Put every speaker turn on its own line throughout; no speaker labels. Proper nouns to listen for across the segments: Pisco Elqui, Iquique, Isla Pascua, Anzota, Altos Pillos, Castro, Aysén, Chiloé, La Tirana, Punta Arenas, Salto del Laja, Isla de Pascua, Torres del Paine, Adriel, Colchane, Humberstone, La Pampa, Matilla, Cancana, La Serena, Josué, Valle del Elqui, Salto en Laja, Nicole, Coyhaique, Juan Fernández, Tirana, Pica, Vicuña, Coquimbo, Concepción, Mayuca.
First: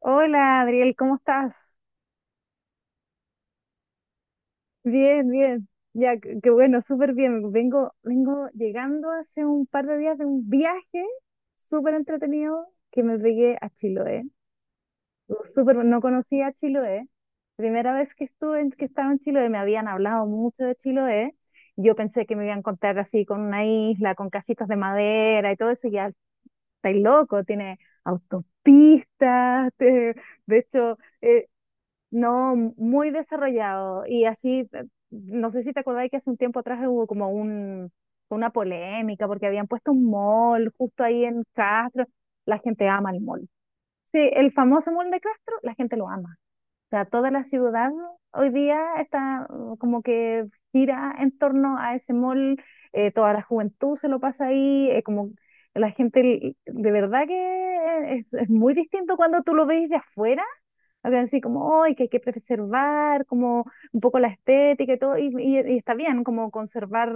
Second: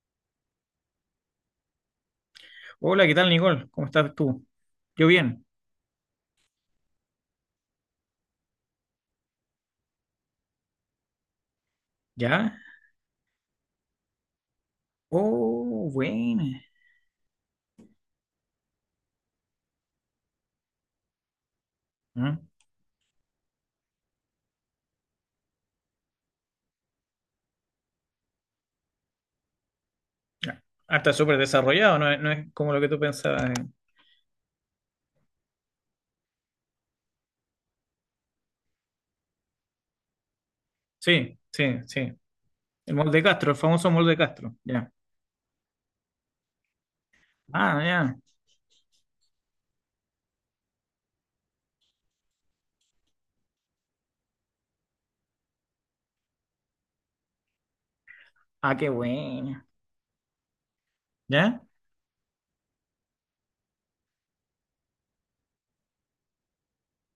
Hola, Adriel, ¿cómo estás?
Hola, ¿qué tal, Nicole? ¿Cómo estás tú? Yo
Bien,
bien.
bien. Ya, qué bueno, súper bien. Vengo llegando hace un par de días de un viaje súper
¿Ya?
entretenido que me pegué a Chiloé. Súper,
Oh,
no
bueno.
conocía Chiloé. Primera vez que estuve, que estaba en Chiloé, me habían hablado mucho de Chiloé. Yo pensé que
Mm,
me iban a contar así con una isla, con casitas de madera y todo eso. Ya estáis loco, tiene autopistas, de
ya. Ah,
hecho,
está súper desarrollado, no es
no,
como lo que tú
muy
pensabas.
desarrollado. Y así, no sé si te acordáis que hace un tiempo atrás hubo como una polémica porque habían puesto un mall justo ahí
Sí,
en
sí,
Castro.
sí.
La gente
El
ama el
molde
mall.
Castro, el famoso molde
Sí, el
Castro.
famoso
Ya.
mall de Castro, la gente lo ama. O sea, toda la
Ah,
ciudad
ya.
hoy día está como que gira en torno a ese mall. Toda la juventud se lo pasa ahí. Como la gente, de verdad que es muy
Ah, qué
distinto cuando tú
bueno.
lo ves de afuera algo así
¿Ya?
como, hoy que hay que preservar, como un poco la estética y todo, y está bien, como conservar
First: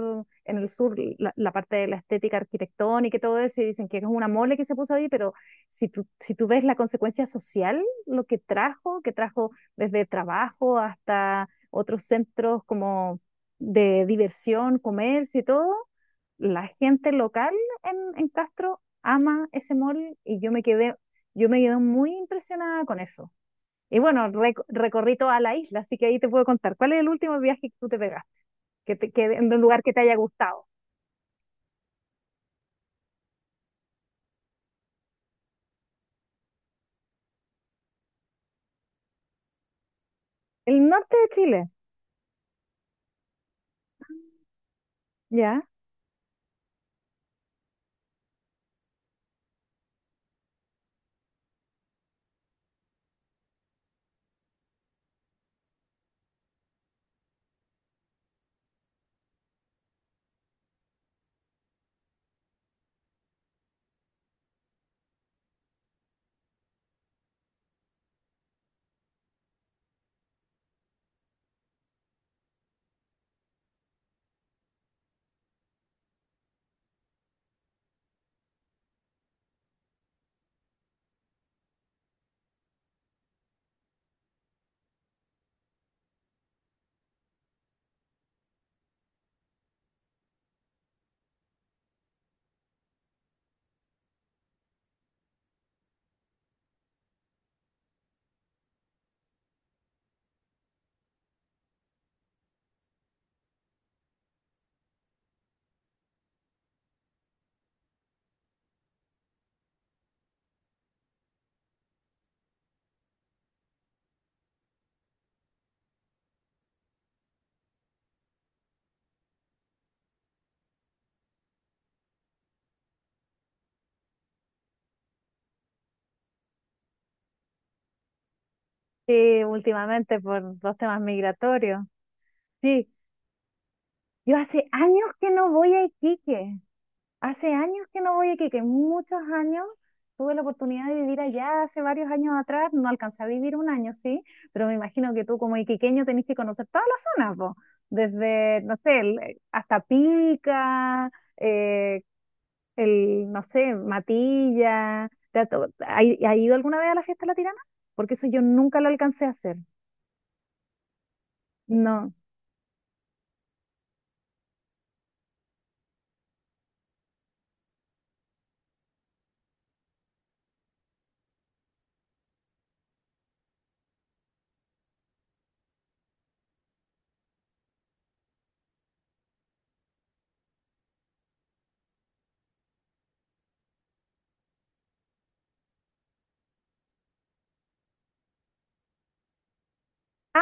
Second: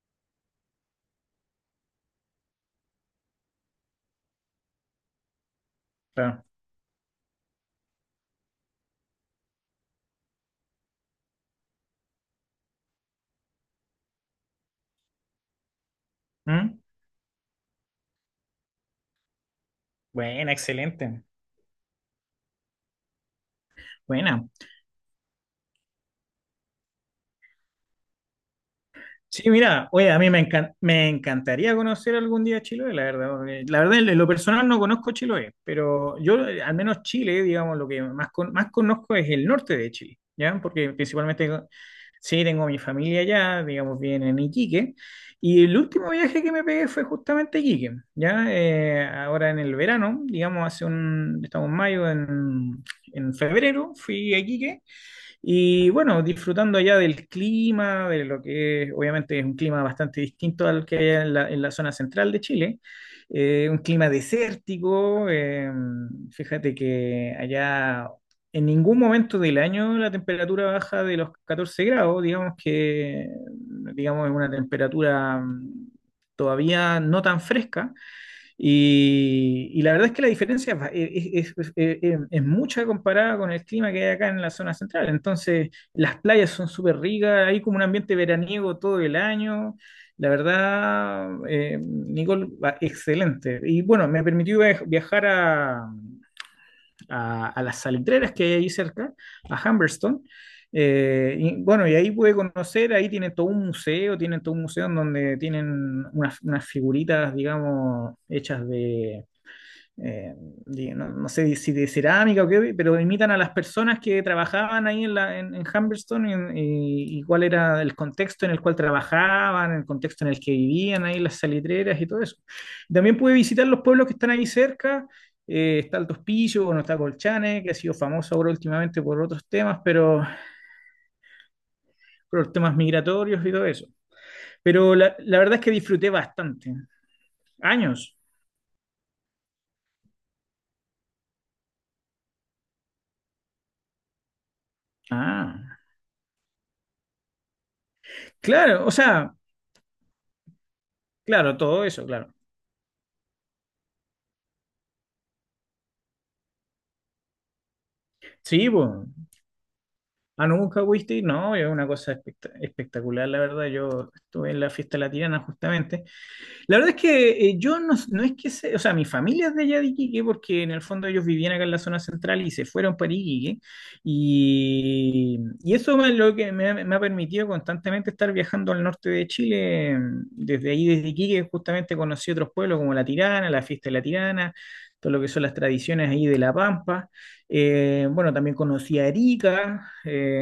en el sur la parte de la estética arquitectónica y todo eso, y dicen que es una mole que se puso ahí, pero si
Claro.
tú ves la consecuencia social, lo que trajo desde trabajo hasta otros centros como de diversión, comercio y todo, la
Mm.
gente local en Castro ama ese mall y
Buena, excelente.
yo me quedé muy impresionada con eso. Y bueno,
Buena.
recorrí toda la isla, así que ahí te puedo contar. ¿Cuál es el último viaje que tú te pegaste? ¿Que
Sí,
en un lugar
mira,
que te
oye,
haya
a mí
gustado?
me encantaría conocer algún día Chiloé, la verdad. Porque La verdad, en lo personal no conozco Chiloé, pero yo, al menos Chile, digamos, lo que más, más conozco es el norte de Chile, ¿ya?
El
Porque
norte de
principalmente,
Chile,
sí, tengo mi familia allá, digamos, bien en Iquique, y
¿ya?
el último viaje que me pegué fue justamente a Iquique, ¿ya? Ahora en el verano, digamos, estamos en mayo, en febrero fui a Iquique. Y bueno, disfrutando allá del clima, de obviamente es un clima bastante distinto al que hay en en la zona central de Chile, un clima desértico, fíjate que allá en ningún momento del año la temperatura baja de los 14 grados, digamos, es una temperatura todavía no tan fresca. Y la verdad es que la diferencia es mucha comparada con el clima que hay acá en la zona central. Entonces, las playas son súper ricas, hay como un ambiente veraniego todo el año. La verdad, Nicole, excelente. Y bueno, me permitió viajar a, a las salitreras que hay ahí cerca, a Humberstone. Y bueno, y ahí pude conocer, ahí tienen todo un museo, tienen todo un museo en donde tienen unas, unas figuritas, digamos, hechas de, eh, no, no sé si de cerámica o qué, pero imitan a las personas que trabajaban ahí en Humberstone y, y cuál era el contexto en el cual trabajaban, el contexto en el que vivían ahí, las salitreras y todo eso. También pude visitar los pueblos que están ahí cerca, está Altos Pillos, bueno, está Colchane, que ha sido famoso ahora últimamente por
Sí,
otros temas,
últimamente
pero
por los temas migratorios.
por temas
Sí,
migratorios y todo eso.
yo hace
Pero
años que
la
no
verdad es que
voy a
disfruté
Iquique.
bastante.
Hace años que no
Años.
voy a Iquique, muchos años. Tuve la oportunidad de vivir allá hace varios años atrás. No alcancé a vivir un año, sí, pero me imagino que tú como
Ah,
iquiqueño tenés que conocer todas las zonas, vos. Desde, no
claro, o
sé,
sea,
hasta Pica,
claro, todo
eh,
eso, claro.
el, no sé, Matilla. ¿Te ha, ha ido alguna vez a la fiesta de la Tirana? Porque eso yo
Sí,
nunca lo
pues.
alcancé a hacer.
Ah, no, nunca fuiste, no, es una cosa
No.
espectacular, la verdad. Yo estuve en la fiesta latina justamente. La verdad es que yo no, no es que se, o sea, mi familia es de allá de Iquique porque en el fondo ellos vivían acá en la zona central y se fueron para Iquique y eso es lo que me ha permitido constantemente estar viajando al norte de Chile, desde ahí, desde Iquique, justamente conocí otros pueblos como La Tirana, la Fiesta de La Tirana, todo lo que son las tradiciones ahí de La Pampa. Bueno, también conocí a Arica,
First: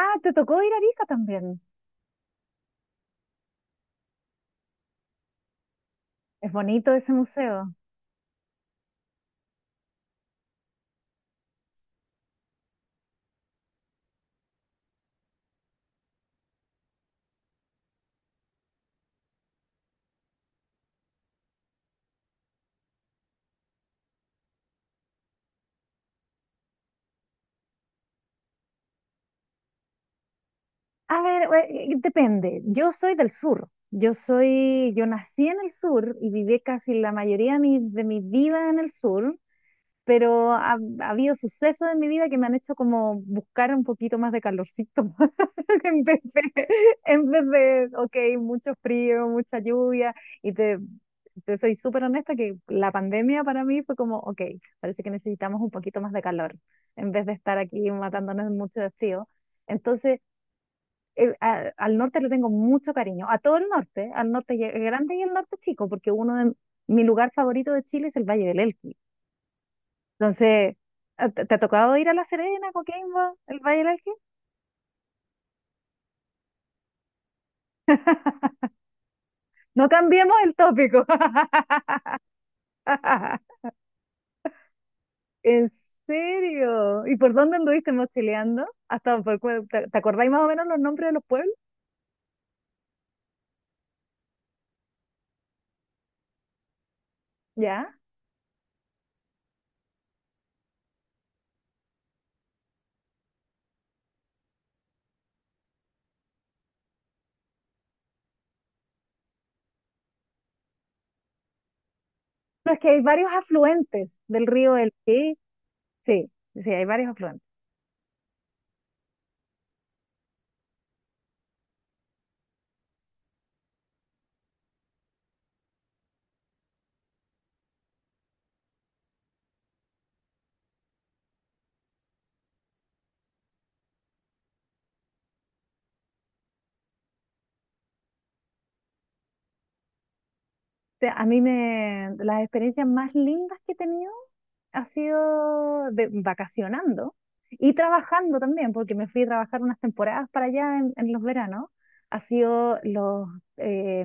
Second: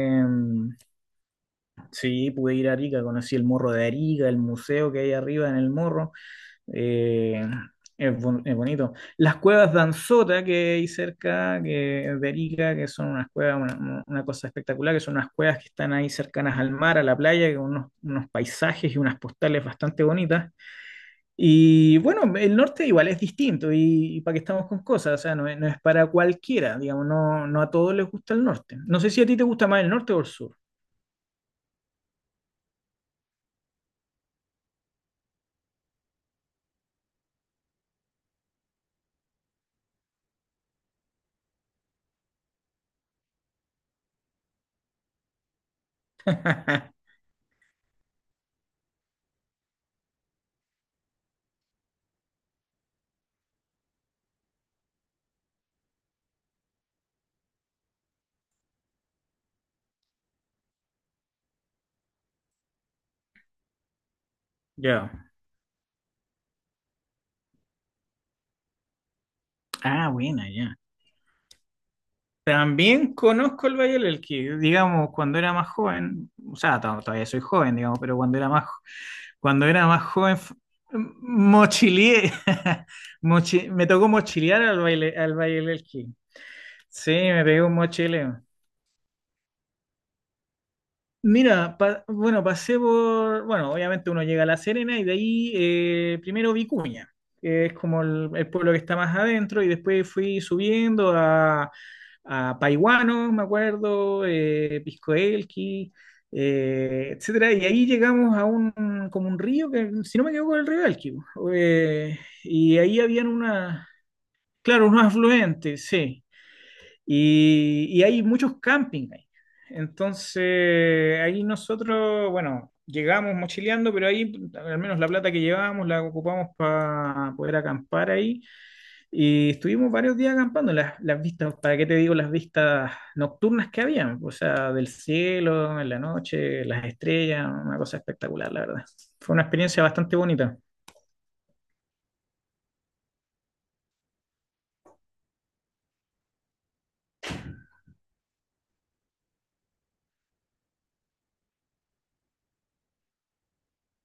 Ah, te tocó ir a Arica también.
sí, pude ir a Arica, conocí el morro de Arica, el museo que hay arriba en el morro.
Es bonito ese
Eh,
museo.
es bonito. Las cuevas de Anzota que hay cerca, que de Arica, que son unas cuevas, una cosa espectacular, que son unas cuevas que están ahí cercanas al mar, a la playa, con unos, unos paisajes y unas postales bastante bonitas. Y bueno, el norte igual es distinto y para qué estamos con cosas, o sea, no es para cualquiera, digamos, no, no a todos les gusta el norte. No sé si a ti te gusta más el norte o el sur.
A ver, depende. Yo soy del sur. Yo soy, yo nací en el sur y viví casi la mayoría de mi vida en el sur. Pero ha habido sucesos en mi vida que me han hecho como buscar un poquito más de calorcito, en vez de, en vez de, ok, mucho frío, mucha lluvia, y te, te soy súper honesta que la pandemia para mí fue como, ok, parece que necesitamos un poquito más de calor, en vez de estar aquí matándonos mucho de frío. Entonces, al norte le tengo mucho cariño, a todo el norte, al norte grande y
Ya.
al norte chico, porque uno de mi lugar favorito de Chile es el Valle del Elqui.
Ah, buena,
Entonces,
ya.
¿te ha tocado ir a La Serena,
También
Coquimbo, el
conozco el
Valle del
Valle del
Elqui?
Elqui, digamos, cuando era más joven, o sea, todavía soy joven, digamos, pero cuando era
No
más joven,
cambiemos el tópico.
mochileé, me tocó mochilear al, baile, al Valle del
¿En
Elqui.
serio?
Sí,
¿Y por
me
dónde
pegó un
anduviste
mochileo.
mochileando? Hasta por, te acordáis más o menos los nombres de los pueblos?
Mira, bueno, pasé por, bueno, obviamente uno llega a La Serena y de ahí primero Vicuña, que es
¿Ya?
como el pueblo que está más adentro, y después fui subiendo a Paiguano, me acuerdo, Pisco Elqui, etcétera, y ahí llegamos a un, como un río que, si no me equivoco, el río Elqui, eh,
No,
y
es que hay
ahí habían
varios
una,
afluentes del río
claro, unos
Elqui.
afluentes, sí,
Sí, sí, hay varios afluentes.
y hay muchos campings ahí. Entonces, ahí nosotros, bueno, llegamos mochileando, pero ahí al menos la plata que llevábamos la ocupamos para poder acampar ahí. Y estuvimos varios días acampando. Las vistas, ¿para qué te digo las vistas nocturnas que habían? O sea, del cielo, en la noche, las estrellas, una cosa espectacular, la verdad. Fue una experiencia bastante bonita.
Sea, las experiencias más lindas que he tenido ha sido de, vacacionando y trabajando también, porque me fui a trabajar unas temporadas para allá en los veranos. Ha sido los eh,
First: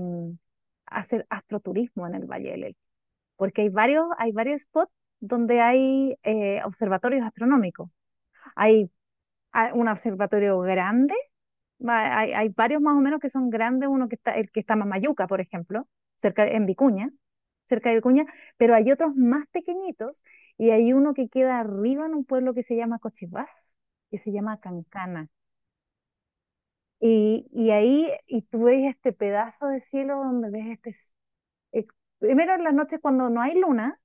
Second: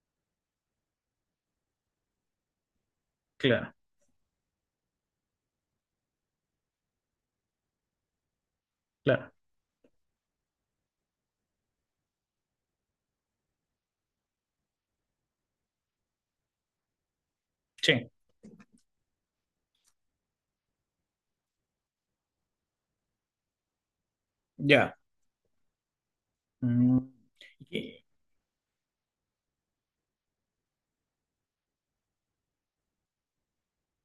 hacer astroturismo en el Valle del Elqui, porque
Claro,
hay varios spots donde hay observatorios astronómicos. Hay
claro.
un observatorio grande. Hay, hay varios más o menos que son grandes, uno que está, el que está más Mayuca, por ejemplo, cerca en Vicuña, cerca de
Sí,
Vicuña, pero hay otros más pequeñitos y hay uno que queda arriba en un pueblo que se llama Cochibás, que se llama
ya.
Cancana.
Mm,
Y
y-
ahí, y tú ves este pedazo de cielo donde ves este eh, primero en las noches cuando no hay luna,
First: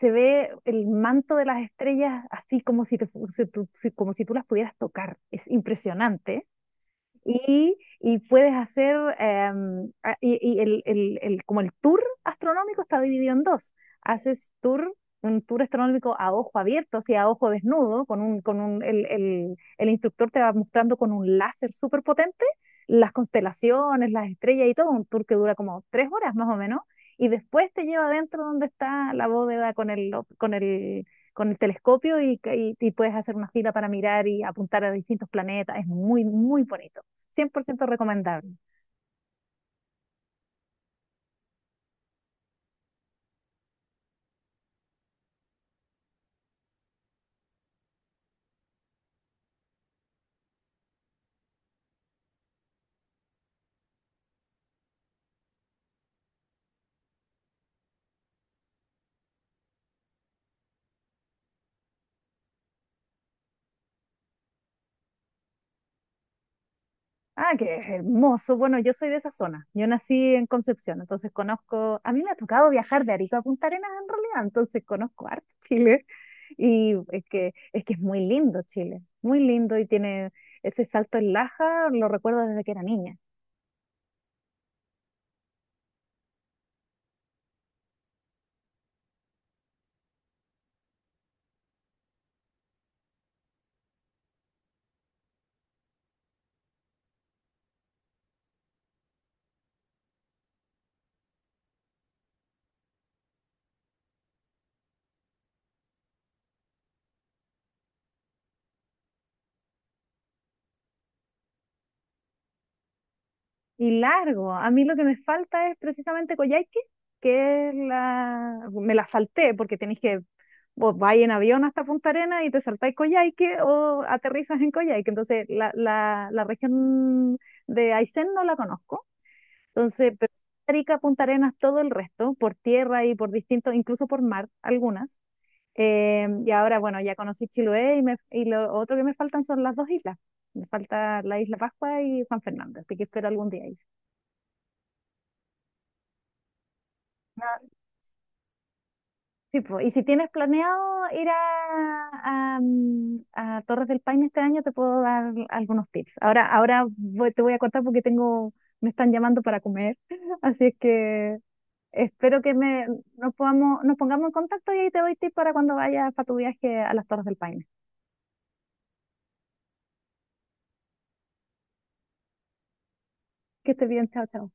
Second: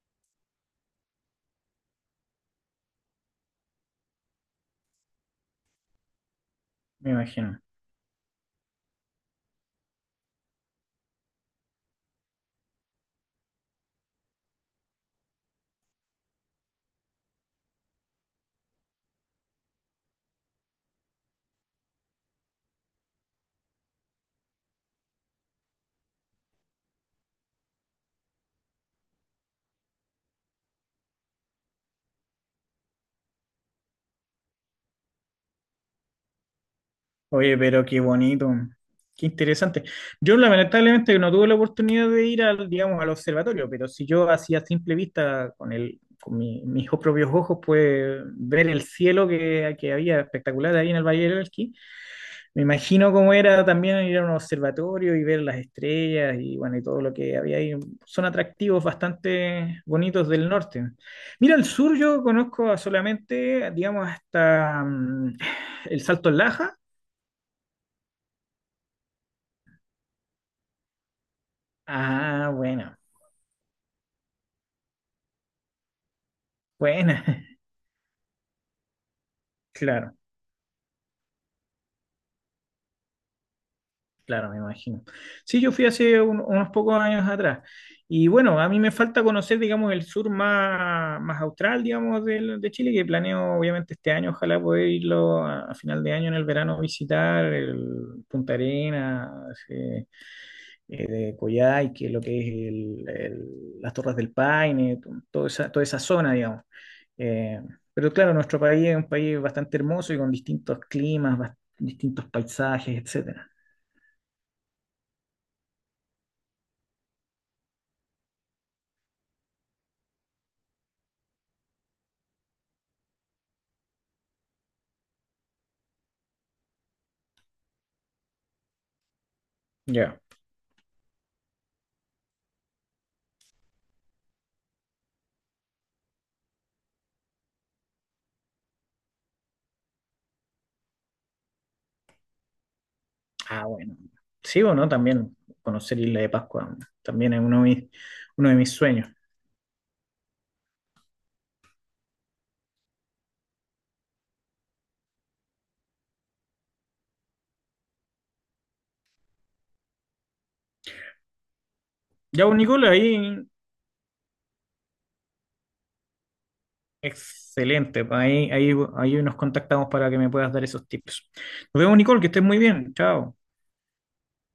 se ve el manto de las estrellas así como si, si tú como si tú las pudieras tocar. Es impresionante.
me imagino.
Y, y puedes hacer, y como el tour astronómico está dividido en dos. Haces tour, un tour astronómico a ojo abierto, o sea, a ojo desnudo, con un, el instructor te va mostrando con un láser súper potente las constelaciones, las estrellas y todo, un tour que dura como tres horas más o menos, y después te lleva adentro donde está la bóveda con el, con el telescopio y, y puedes hacer una fila para mirar y apuntar a distintos planetas. Es muy, muy bonito.
Oye, pero
100%
qué
recomendable.
bonito, qué interesante. Yo lamentablemente no tuve la oportunidad de ir al, digamos, al observatorio, pero si yo hacía simple vista con con mis propios ojos, pues ver el cielo que había espectacular ahí en el Valle del Elqui. Me imagino cómo era también ir a un observatorio y ver las estrellas y bueno, y todo lo que había ahí. Son atractivos bastante bonitos del norte. Mira, el sur yo conozco solamente, digamos, hasta el Salto del Laja.
Ah, qué hermoso. Bueno, yo soy de esa zona. Yo nací en Concepción, entonces conozco, a mí me ha
Ah,
tocado viajar de Arica a Punta Arenas en realidad, entonces conozco harto Chile. Y
buena,
es que, es que es muy lindo Chile, muy lindo y
claro,
tiene ese salto en Laja, lo recuerdo desde que era niña.
claro, me imagino. Sí, yo fui hace unos pocos años atrás. Y bueno, a mí me falta conocer, digamos, el sur más, más austral, digamos, de Chile, que planeo, obviamente, este año, ojalá poder irlo a final de año en el verano, visitar el Punta Arenas, eh, de Coyhaique, lo que es las Torres del Paine, toda esa zona, digamos. Eh, pero claro, nuestro país es un país bastante hermoso y con distintos climas, distintos paisajes, etcétera.
Y largo, a mí lo que me falta es precisamente Coyhaique, que es la, me la salté porque tenéis que vos vais en avión hasta Punta Arenas y te saltáis Coyhaique o aterrizas en Coyhaique. Entonces, la región de Aysén no la conozco. Entonces,
Ya.
pero Arica, Punta Arenas, todo el resto, por tierra y por distintos, incluso por mar, algunas. Y ahora, bueno, ya conocí Chiloé y lo otro que me faltan son las dos islas. Me falta la Isla Pascua y Juan Fernández, así que espero algún
Ah,
día ir.
bueno. Sí o no, también conocer Isla de Pascua también es uno de mis sueños.
Sí, po. Y si tienes planeado ir a, mm, a Torres del Paine este año, te puedo dar algunos tips. Ahora, te voy a cortar porque tengo, me están llamando para comer, así es que espero
Ya,
que
pues,
me,
Nicola,
nos
ahí
podamos, nos pongamos en contacto y ahí te doy tips para cuando vayas para tu viaje a las Torres del Paine.
excelente. Pues, ahí, ahí, ahí nos contactamos para que me puedas dar esos tips. Nos vemos, Nicole, que estés muy bien. Chao.
Que estés bien, chao, chao.